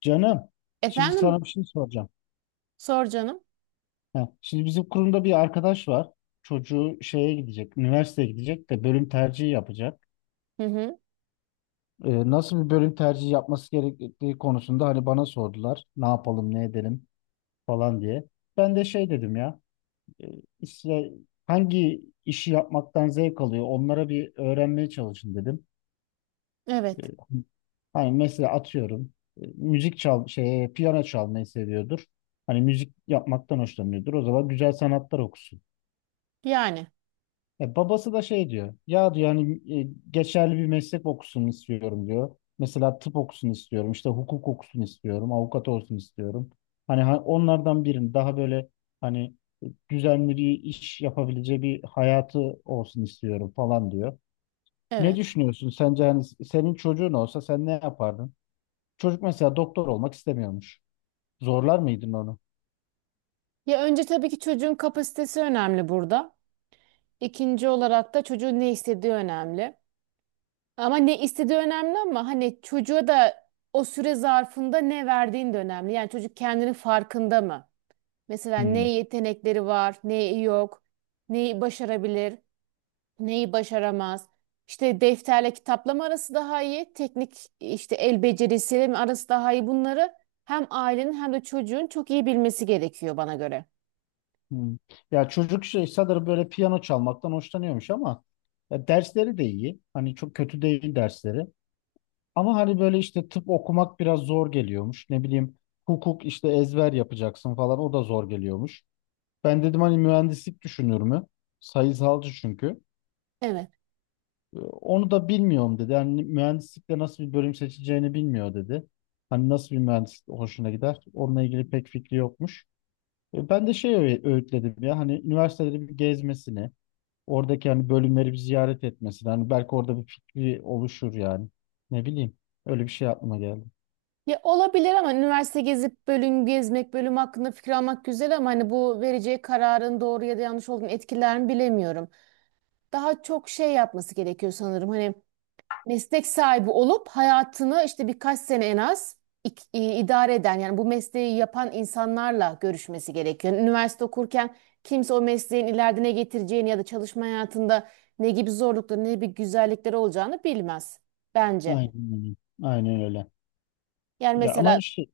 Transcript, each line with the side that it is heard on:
left: Canım, şimdi
right: Efendim,
left: sana bir şey soracağım.
right: sor canım.
left: Ha, şimdi bizim kurumda bir arkadaş var. Çocuğu şeye gidecek, üniversiteye gidecek de bölüm tercihi yapacak.
right: Hı hı.
left: Nasıl bir bölüm tercihi yapması gerektiği konusunda hani bana sordular. Ne yapalım, ne edelim falan diye. Ben de şey dedim ya, e, işte hangi işi yapmaktan zevk alıyor onlara bir öğrenmeye çalışın dedim. E,
right: Evet.
left: Hani mesela atıyorum e, müzik çal şey piyano çalmayı seviyordur. Hani müzik yapmaktan hoşlanıyordur. O zaman güzel sanatlar okusun.
right: Yani
left: Babası da şey diyor. Ya diyor hani geçerli bir meslek okusun istiyorum diyor. Mesela tıp okusun istiyorum. İşte hukuk okusun istiyorum. Avukat olsun istiyorum. Hani onlardan birini daha böyle hani e, düzenli bir iş yapabileceği bir hayatı olsun istiyorum falan diyor. Ne
right: evet.
left: düşünüyorsun? Sence hani senin çocuğun olsa sen ne yapardın? Çocuk mesela doktor olmak istemiyormuş. Zorlar mıydın onu?
right: Ya önce tabii ki çocuğun kapasitesi önemli burada. İkinci olarak da çocuğun ne istediği önemli. Ama ne istediği önemli, ama hani çocuğa da o süre zarfında ne verdiğin de önemli. Yani çocuk kendinin farkında mı? Mesela ne
left: Hmm.
right: yetenekleri var, ne yok, neyi başarabilir, neyi başaramaz. İşte defterle kitapla arası daha iyi, teknik işte el becerisiyle mi arası daha iyi, bunları hem ailenin hem de çocuğun çok iyi bilmesi gerekiyor bana göre.
left: Hmm. Ya çocuk şey sanırım böyle piyano çalmaktan hoşlanıyormuş ama ya dersleri de iyi. Hani çok kötü değil dersleri. Ama hani böyle işte tıp okumak biraz zor geliyormuş. Ne bileyim, hukuk işte ezber yapacaksın falan, o da zor geliyormuş. Ben dedim hani mühendislik düşünür mü? Sayısalcı çünkü.
right: Evet.
left: Onu da bilmiyorum dedi. Yani mühendislikte nasıl bir bölüm seçeceğini bilmiyor dedi. Hani nasıl bir mühendislik hoşuna gider? Onunla ilgili pek fikri yokmuş. Ben de öğütledim ya hani üniversiteleri bir gezmesini, oradaki hani bölümleri bir ziyaret etmesini. Hani belki orada bir fikri oluşur yani. Ne bileyim. Öyle bir şey aklıma geldi.
right: Ya olabilir, ama üniversite gezip bölüm gezmek, bölüm hakkında fikir almak güzel, ama hani bu vereceği kararın doğru ya da yanlış olduğunu, etkilerini bilemiyorum. Daha çok şey yapması gerekiyor sanırım. Hani meslek sahibi olup hayatını işte birkaç sene en az idare eden, yani bu mesleği yapan insanlarla görüşmesi gerekiyor. Yani üniversite okurken kimse o mesleğin ileride ne getireceğini ya da çalışma hayatında ne gibi zorlukları, ne gibi güzellikleri olacağını bilmez bence.
left: Aynen öyle. Aynen öyle.
right: Yani
left: Ya ama
right: mesela.
left: işte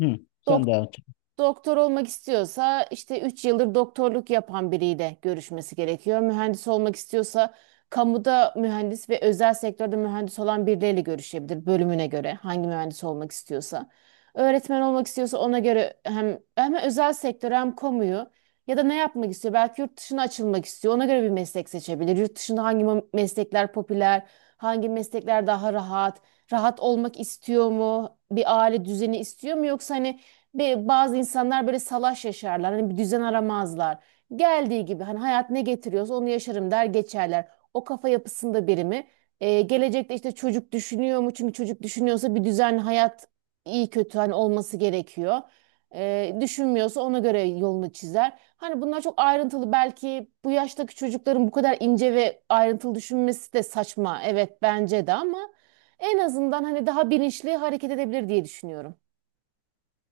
left: hı, sen devam et.
right: Doktor olmak istiyorsa, işte 3 yıldır doktorluk yapan biriyle görüşmesi gerekiyor. Mühendis olmak istiyorsa, kamuda mühendis ve özel sektörde mühendis olan birileriyle görüşebilir, bölümüne göre hangi mühendis olmak istiyorsa. Öğretmen olmak istiyorsa ona göre hem özel sektör hem kamuyu, ya da ne yapmak istiyor? Belki yurt dışına açılmak istiyor. Ona göre bir meslek seçebilir. Yurt dışında hangi meslekler popüler, hangi meslekler daha rahat, rahat olmak istiyor mu? Bir aile düzeni istiyor mu, yoksa hani, ve bazı insanlar böyle salaş yaşarlar. Hani bir düzen aramazlar. Geldiği gibi, hani hayat ne getiriyorsa onu yaşarım der geçerler. O kafa yapısında biri mi? Gelecekte işte çocuk düşünüyor mu? Çünkü çocuk düşünüyorsa bir düzenli hayat, iyi kötü, hani olması gerekiyor. Düşünmüyorsa ona göre yolunu çizer. Hani bunlar çok ayrıntılı, belki bu yaştaki çocukların bu kadar ince ve ayrıntılı düşünmesi de saçma. Evet, bence de, ama en azından hani daha bilinçli hareket edebilir diye düşünüyorum.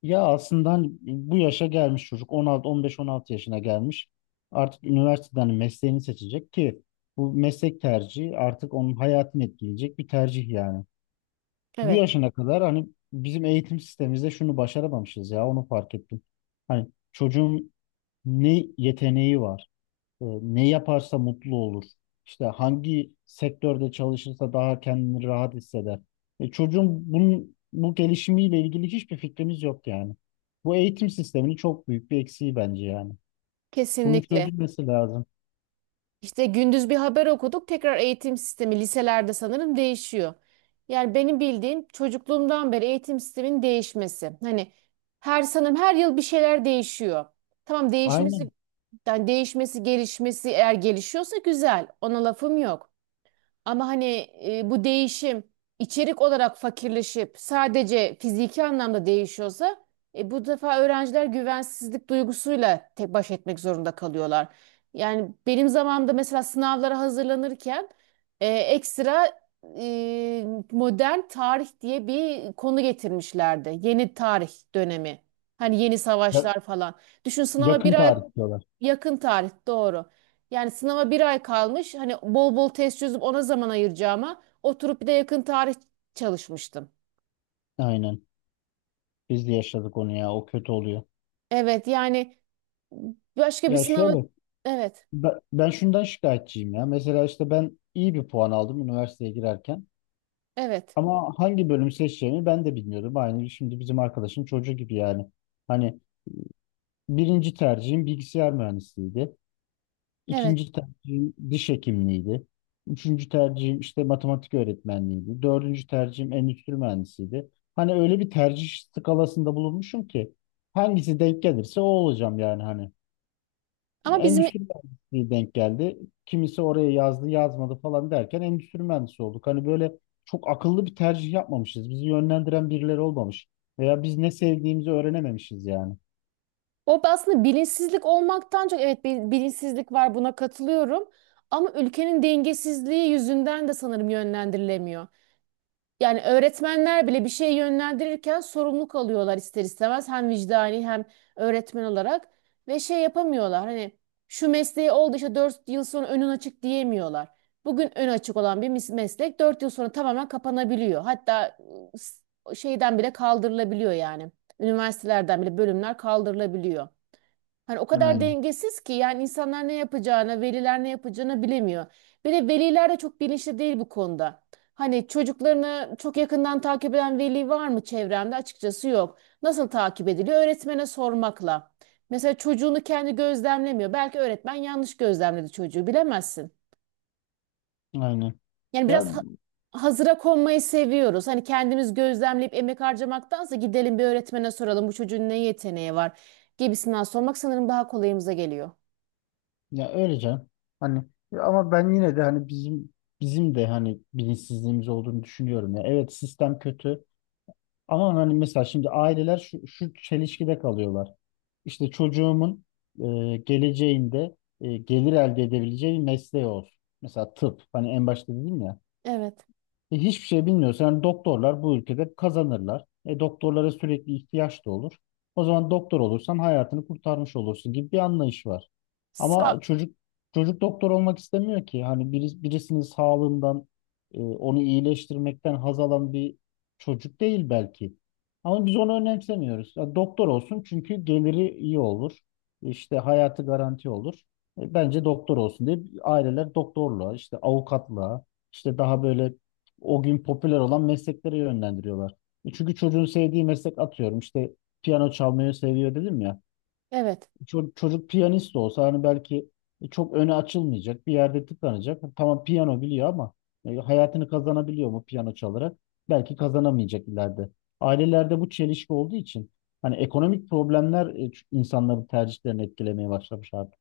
left: Ya aslında hani bu yaşa gelmiş çocuk 16 15-16 yaşına gelmiş. Artık üniversiteden mesleğini seçecek ki bu meslek tercihi artık onun hayatını etkileyecek bir tercih yani. Bu
right: Evet.
left: yaşına kadar hani bizim eğitim sistemimizde şunu başaramamışız ya, onu fark ettim. Hani çocuğun ne yeteneği var, ne yaparsa mutlu olur, işte hangi sektörde çalışırsa daha kendini rahat hisseder. Çocuğun bunun, bu gelişimiyle ilgili hiçbir fikrimiz yok yani. Bu eğitim sisteminin çok büyük bir eksiği bence yani. Bunun
right: Kesinlikle.
left: çözülmesi lazım.
right: İşte gündüz bir haber okuduk. Tekrar eğitim sistemi liselerde sanırım değişiyor. Yani benim bildiğim, çocukluğumdan beri eğitim sisteminin değişmesi. Hani her sanırım her yıl bir şeyler değişiyor. Tamam, değişmesi,
left: Aynen.
right: yani değişmesi, gelişmesi, eğer gelişiyorsa güzel. Ona lafım yok. Ama hani bu değişim içerik olarak fakirleşip sadece fiziki anlamda değişiyorsa, bu defa öğrenciler güvensizlik duygusuyla tek baş etmek zorunda kalıyorlar. Yani benim zamanımda mesela sınavlara hazırlanırken ekstra, e, modern tarih diye bir konu getirmişlerdi. Yeni tarih dönemi. Hani yeni
left: Ya-
right: savaşlar falan. Düşün, sınava bir
left: Yakın
right: ay.
left: tarih diyorlar.
right: Yakın tarih, doğru. Yani sınava bir ay kalmış. Hani bol bol test çözüp ona zaman ayıracağıma, oturup bir de yakın tarih çalışmıştım.
left: Aynen. Biz de yaşadık onu ya. O kötü oluyor.
right: Evet, yani başka bir
left: Ya
right: sınava.
left: şöyle.
right: Evet,
left: Ben şundan şikayetçiyim ya. Mesela işte ben iyi bir puan aldım üniversiteye girerken.
right: evet,
left: Ama hangi bölüm seçeceğimi ben de bilmiyordum. Aynı şimdi bizim arkadaşın çocuğu gibi yani. Hani birinci tercihim bilgisayar mühendisliğiydi.
right: evet,
left: İkinci tercihim diş hekimliğiydi. Üçüncü tercihim işte matematik öğretmenliğiydi. Dördüncü tercihim endüstri mühendisliğiydi. Hani öyle bir tercih skalasında bulunmuşum ki hangisi denk gelirse o olacağım yani hani.
right: ama bizim.
left: Endüstri mühendisliği denk geldi. Kimisi oraya yazdı, yazmadı falan derken endüstri mühendisi olduk. Hani böyle çok akıllı bir tercih yapmamışız. Bizi yönlendiren birileri olmamış. Veya biz ne sevdiğimizi öğrenememişiz yani.
right: O aslında bilinçsizlik olmaktan çok, evet, bilinçsizlik var, buna katılıyorum, ama ülkenin dengesizliği yüzünden de sanırım yönlendirilemiyor. Yani öğretmenler bile bir şey yönlendirirken sorumluluk alıyorlar ister istemez. Hem vicdani, hem öğretmen olarak. Ve şey yapamıyorlar, hani şu mesleği oldu işte, 4 yıl sonra önün açık diyemiyorlar. Bugün ön açık olan bir meslek 4 yıl sonra tamamen kapanabiliyor. Hatta şeyden bile kaldırılabiliyor yani. Üniversitelerden bile bölümler kaldırılabiliyor. Hani o kadar
left: Aynen.
right: dengesiz ki, yani insanlar ne yapacağını, veliler ne yapacağını bilemiyor. Bir de veliler de çok bilinçli değil bu konuda. Hani çocuklarını çok yakından takip eden veli var mı çevremde? Açıkçası yok. Nasıl takip ediliyor? Öğretmene sormakla. Mesela çocuğunu kendi gözlemlemiyor. Belki öğretmen yanlış gözlemledi çocuğu, bilemezsin.
left: Aynen.
right: Yani
left: Ya
right: biraz hazıra konmayı seviyoruz. Hani kendimiz gözlemleyip emek harcamaktansa, gidelim bir öğretmene soralım bu çocuğun ne yeteneği var gibisinden sormak sanırım daha kolayımıza geliyor.
left: ya öyle canım. Hani ya ama ben yine de hani bizim de hani bilinçsizliğimiz olduğunu düşünüyorum ya. Evet, sistem kötü. Ama hani mesela şimdi aileler şu, şu çelişkide kalıyorlar. İşte çocuğumun geleceğinde gelir elde edebileceği bir mesleği olsun. Mesela tıp. Hani en başta dedim ya.
right: Evet.
left: Hiçbir şey bilmiyorsun. Yani doktorlar bu ülkede kazanırlar. Doktorlara sürekli ihtiyaç da olur. O zaman doktor olursan hayatını kurtarmış olursun gibi bir anlayış var.
right: Sa-
left: Ama çocuk doktor olmak istemiyor ki. Hani birisinin sağlığından onu iyileştirmekten haz alan bir çocuk değil belki. Ama biz onu önemsemiyoruz. Ya doktor olsun çünkü geliri iyi olur. İşte hayatı garanti olur. Bence doktor olsun diye aileler doktorluğa, işte avukatlığa, işte daha böyle o gün popüler olan mesleklere yönlendiriyorlar. Çünkü çocuğun sevdiği meslek, atıyorum işte piyano çalmayı seviyor dedim ya.
right: evet.
left: Çocuk piyanist olsa hani belki çok öne açılmayacak bir yerde tıkanacak. Tamam piyano biliyor ama hayatını kazanabiliyor mu piyano çalarak? Belki kazanamayacak ileride. Ailelerde bu çelişki olduğu için hani ekonomik problemler insanların tercihlerini etkilemeye başlamış artık.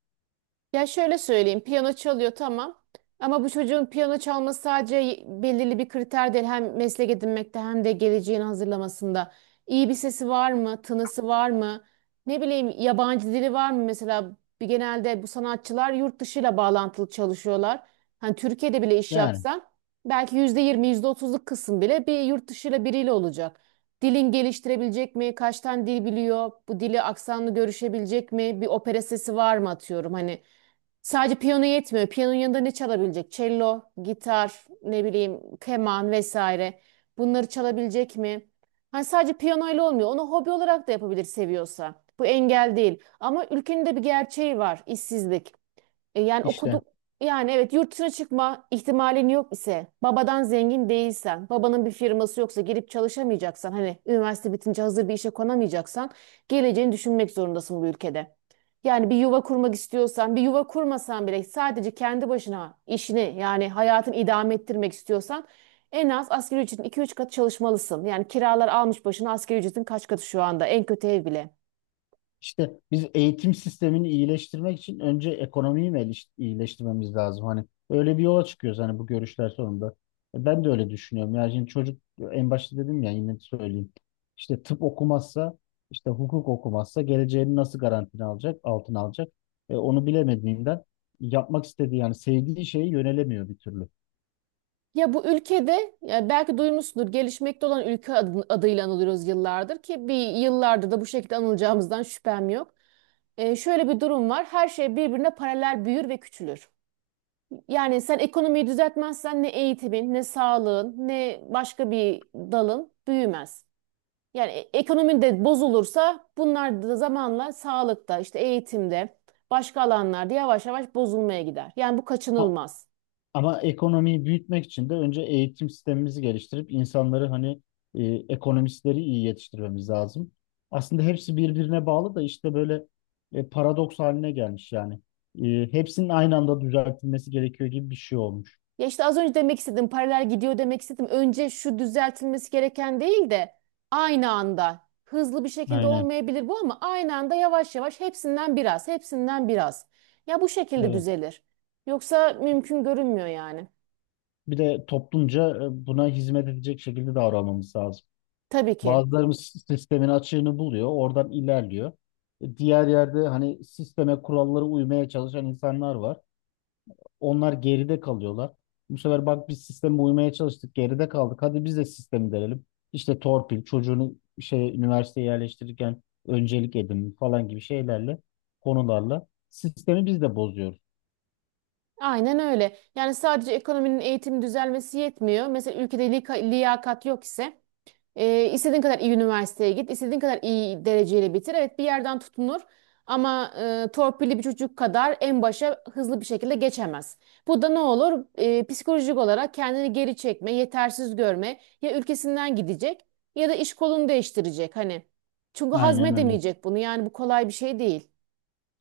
right: Ya şöyle söyleyeyim, piyano çalıyor, tamam. Ama bu çocuğun piyano çalması sadece belirli bir kriter değil. Hem meslek edinmekte, hem de geleceğini hazırlamasında. İyi bir sesi var mı? Tınısı var mı? Ne bileyim, yabancı dili var mı? Mesela bir, genelde bu sanatçılar yurt dışıyla bağlantılı çalışıyorlar. Hani Türkiye'de bile iş
left: Yani
right: yapsan, belki %20, yüzde otuzluk kısım bile bir yurt dışıyla, biriyle olacak. Dilin geliştirebilecek mi? Kaç tane dil biliyor? Bu dili aksanlı görüşebilecek mi? Bir opera sesi var mı, atıyorum hani. Sadece piyano yetmiyor. Piyanonun yanında ne çalabilecek? Cello, gitar, ne bileyim, keman vesaire. Bunları çalabilecek mi? Hani sadece piyanoyla olmuyor. Onu hobi olarak da yapabilir, seviyorsa. Bu engel değil. Ama ülkenin de bir gerçeği var. İşsizlik. Yani
left: işte.
right: okuduk, yani evet, yurt dışına çıkma ihtimalin yok ise, babadan zengin değilsen, babanın bir firması yoksa, gelip çalışamayacaksan, hani üniversite bitince hazır bir işe konamayacaksan, geleceğini düşünmek zorundasın bu ülkede. Yani bir yuva kurmak istiyorsan, bir yuva kurmasan bile, sadece kendi başına işini, yani hayatını idame ettirmek istiyorsan, en az asgari ücretin 2-3 katı çalışmalısın. Yani kiralar almış başına, asgari ücretin kaç katı şu anda en kötü ev bile.
left: İşte biz eğitim sistemini iyileştirmek için önce ekonomiyi mi iyileştirmemiz lazım? Hani öyle bir yola çıkıyoruz hani bu görüşler sonunda. Ben de öyle düşünüyorum. Yani şimdi çocuk, en başta dedim ya, yine söyleyeyim. İşte tıp okumazsa, işte hukuk okumazsa geleceğini nasıl garantine alacak, altına alacak? Onu bilemediğinden yapmak istediği yani sevdiği şeye yönelemiyor bir türlü.
right: Ya bu ülkede, ya, belki duymuşsundur, gelişmekte olan ülke adıyla anılıyoruz yıllardır, ki bir yıllardır da bu şekilde anılacağımızdan şüphem yok. Şöyle bir durum var. Her şey birbirine paralel büyür ve küçülür. Yani sen ekonomiyi düzeltmezsen, ne eğitimin, ne sağlığın, ne başka bir dalın büyümez. Yani ekonomi de bozulursa bunlar da zamanla, sağlıkta, işte eğitimde, başka alanlarda yavaş yavaş bozulmaya gider. Yani bu
left: Ha,
right: kaçınılmaz.
left: ama ekonomiyi büyütmek için de önce eğitim sistemimizi geliştirip insanları hani e, ekonomistleri iyi yetiştirmemiz lazım. Aslında hepsi birbirine bağlı da işte böyle paradoks haline gelmiş yani. Hepsinin aynı anda düzeltilmesi gerekiyor gibi bir şey olmuş.
right: Ya işte az önce demek istedim, paralel gidiyor demek istedim. Önce şu düzeltilmesi gereken değil de, aynı anda hızlı bir şekilde
left: Aynen.
right: olmayabilir bu, ama aynı anda yavaş yavaş hepsinden biraz, hepsinden biraz. Ya bu şekilde
left: Evet.
right: düzelir. Yoksa mümkün görünmüyor yani.
left: Bir de toplumca buna hizmet edecek şekilde davranmamız lazım.
right: Tabii ki.
left: Bazılarımız sistemin açığını buluyor, oradan ilerliyor. Diğer yerde hani sisteme, kurallara uymaya çalışan insanlar var. Onlar geride kalıyorlar. Bu sefer bak biz sisteme uymaya çalıştık, geride kaldık. Hadi biz de sistemi denelim. İşte torpil, çocuğunu şey üniversiteye yerleştirirken öncelik edin falan gibi şeylerle, konularla sistemi biz de bozuyoruz.
right: Aynen öyle. Yani sadece ekonominin, eğitim düzelmesi yetmiyor. Mesela ülkede liyakat yok ise, istediğin kadar iyi üniversiteye git, istediğin kadar iyi dereceyle bitir. Evet, bir yerden tutunur, ama torpilli bir çocuk kadar en başa hızlı bir şekilde geçemez. Bu da ne olur? Psikolojik olarak kendini geri çekme, yetersiz görme, ya ülkesinden gidecek, ya da iş kolunu değiştirecek. Hani, çünkü
left: Aynen öyle.
right: hazmedemeyecek bunu. Yani bu kolay bir şey değil.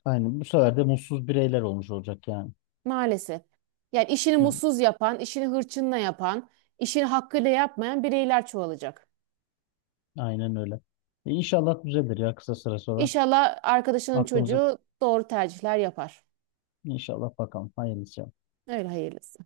left: Aynen. Bu sefer de mutsuz bireyler olmuş olacak yani.
right: Maalesef. Yani işini
left: Yani
right: mutsuz yapan, işini hırçınla yapan, işini hakkıyla yapmayan bireyler çoğalacak.
left: aynen öyle. İnşallah düzelir ya kısa süre sonra.
right: İnşallah arkadaşının
left: Aklımıza
right: çocuğu doğru tercihler yapar.
left: inşallah bakalım. Hayırlısı.
right: Öyle, hayırlısı.